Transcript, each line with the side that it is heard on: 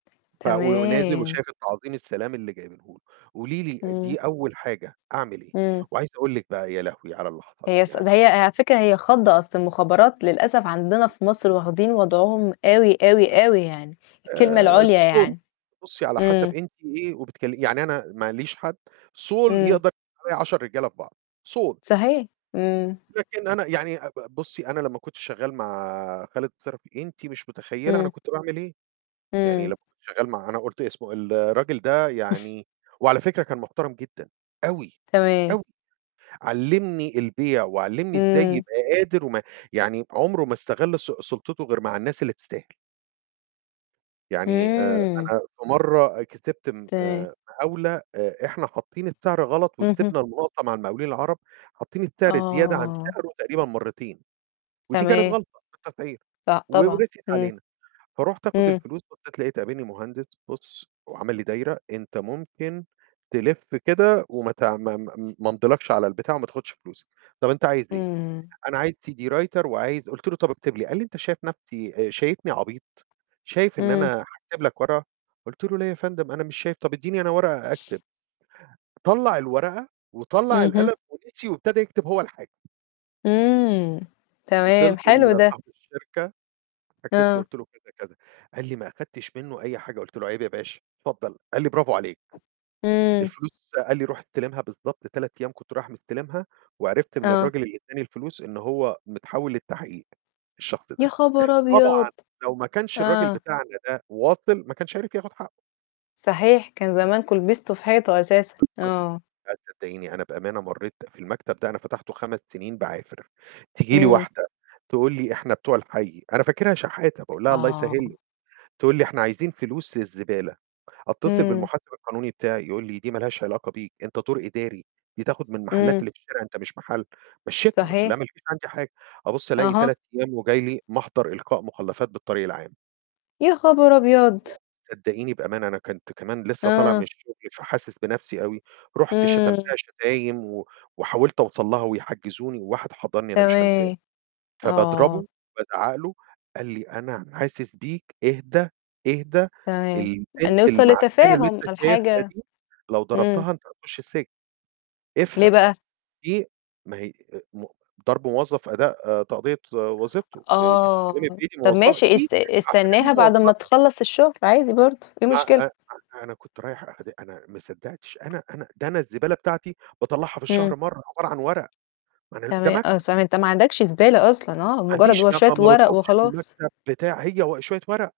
right: ف و ونازل
left: تمام.
right: وشايف التعظيم السلام اللي جايبنُه له. قولي لي
left: امم.
right: دي أول حاجة أعمل إيه؟
left: امم.
right: وعايز أقول لِك بقى يا لهوي على اللي حصل
left: هي
right: لي
left: ص ده
right: يعني
left: هي على فكرة هي خضّة، أصل المخابرات للأسف عندنا في مصر واخدين وضعهم أوي، أوي، أوي يعني، الكلمة
right: آآ
left: العُليا
right: الصول.
left: يعني.
right: بُصي على حسب
left: إمم.
right: أنتِ إيه وبتكل يعني أنا ماليش حد. الصول
left: امم.
right: يقدر يعمل عليّا 10 رجالة في بعض، صول.
left: صحيح، إمم.
right: لكن أنا يعني أ بُ بُصي أنا لما كنت شغال مع خالد صِرَفي، أنتِ مش متخيلة أنا
left: امم.
right: كنت باعمل إيه. يعني
left: امم.
right: لمّا كنت شغال مع أنا قُلت اسمه ال الراجل ده يعني وعلى فكرة كان محترم جدًا، أوي،
left: تمام.
right: أوي. علِّمني البيع وعلِّمني إزاي
left: امم.
right: يبقى قادر وما يعني عُمرُه ما استغل سُ سُلطتُه غير مع الناس اللي تستاهل. يعني آآ
left: آمم.
right: أنا في مَرَة كتبت م
left: تمام.
right: آآ مقاولة، آآ، إحنا حاطين السعر غلط
left: اهم.
right: وكسبنا المناقصة مع المقاولين العرب حاطين السعر زيادة عن
left: آه.
right: سعره تقريبًا مرتين، ودي كانت
left: تمام.
right: غلطة في التسعير
left: لأ
right: و
left: طبعًا.
right: ورسيت
left: امم،
right: علينا. فرُحت آخد
left: إمم.
right: الفلوس، بصّيت لقيت قابلني مهندس: "بُص" وعمل لي دايرة: "أنت ممكن تلف كده وم تعم ما امضيلكش على البتاع وما تاخدش فلوس"، "طب أنت عايز إيه؟"،
left: امم.
right: "أنا عايز CD writer وعايز"، قُلت له: "طَب اكتب لي"، قال لي: "أنت شايف نَفْسي آآ شايفني عبيط؟ شايف إن
left: امم.
right: أنا هاكتب لك ورقة؟"، قُلت له: "لا يا فندم؟ أنا مش شايف. طَب اديني أنا ورقة أكتب". طلَّع الورقة وطلَّع
left: اهم.
right: القلم ونسي وابتدى يكتب هو الحاجة.
left: آمم، تمام.
right: وصلت
left: حلو ده.
right: لصاحب الشركة، حكيت له،
left: آه.
right: قُلت له كذا، كذا. قال لي: "ما أخدتش منه أي حاجة"، قلت له: "عيب يا باشا، اتفضل"، قال لي: "bravo عليك،
left: امم.
right: الفلوس" قال لي: "روح استلمها." بالضبط 3 أيام كنت رايح مستلمها، وعرفت من
left: آه.
right: الراجل اللي إداني الفلوس إن هو متحول للتحقيق، الشخص ده.
left: يا خبر أبيض!
right: طبعًا لو ما كانش الراجل
left: آه.
right: بتاعنا ده واصل ما كانش عرف ياخد حقه.
left: صحيح، كان زمانكم لبستوا في حيطة أساسًا، آه.
right: بالضبط، أ صدقيني أنا بأمانة مرّيت في المكتب ده، أنا فتَحتُه 5 سنين باعافر. تيجي لي
left: امم.
right: واحدة تقول لي: "إحنا بتوع الحي."، أنا فاكرها شحاتة، باقول لها: "الله
left: آه.
right: يسهلِك." تقول لي: "إحنا عايزين فلوس للزبالة." أتصل
left: امم.
right: بالمحاسب القانوني بتاعي، يقول لي: "دي ما لهاش علاقة بيك، أنت دور إداري، دي تاخد من محلات
left: امم.
right: اللي في الشارع، أنت مش محل." مشيتها، قُلت لها:
left: صحيح.
right: "ما لكيش عندي حاجة." أبُص ألاقي
left: أها.
right: 3 أيام وجاي لي محضر إلقاء مخلفات بالطريق العام.
left: يا خبر أبيض!
right: [unintelligible] صدقيني بأمانة أنا كنت كمان لسه طالع من
left: آه.
right: الشغل، فحاسس بنَفْسي أوي. رُحت
left: امم.
right: شتمتها شتايم و وحاولت أوصَل لها، ويحجّزوني، وواحد حَضَنّي، أنا مش هانساه،
left: تمام. آه.
right: فباضربه، بازعَّق له، قال لي: "أنا حاسس بيك، اهدا، اهدا.
left: تمام.
right: البنت
left: نوصل
right: المعفنة اللي
left: لتفاهم على
right: أنت شايفها
left: الحاجة
right: دي لو
left: امم.
right: ضربتها أنت هتخُش السجن.
left: ليه
right: افهم."،
left: بقى؟
right: دي ما هي أ مُ ضَرب موظف أداء تأدية وظيفته. أنتِ بتتكلّمي
left: آه.
right: في إيه دي
left: طَب
right: موظفة.
left: ماشي
right: دي!
left: است
right: المعفنة دي
left: استناها بعد ما
right: موظفة.
left: تخلّص الشغل، عادي برضو، إيه المشكلة؟
right: فأ أ أنا كنت رايح آخد أنا ما صدَّقتش. أنا أنا، ده أنا الزبالة بتاعتي باطلعها في
left: امم.
right: الشهر مَرة، عبارة عن ورق. ما أنا ال ده
left: تمام.
right: مكتب.
left: أصلًا أنت ما عَندكش زبالة أصلًا، آه؟
right: ما
left: مجرد
right: عنديش،
left: و
right: ما
left: شوية
right: ما ما
left: ورق
right: باطبخش في
left: وخلاص.
right: المكتب بتاع هي و شوية ورق.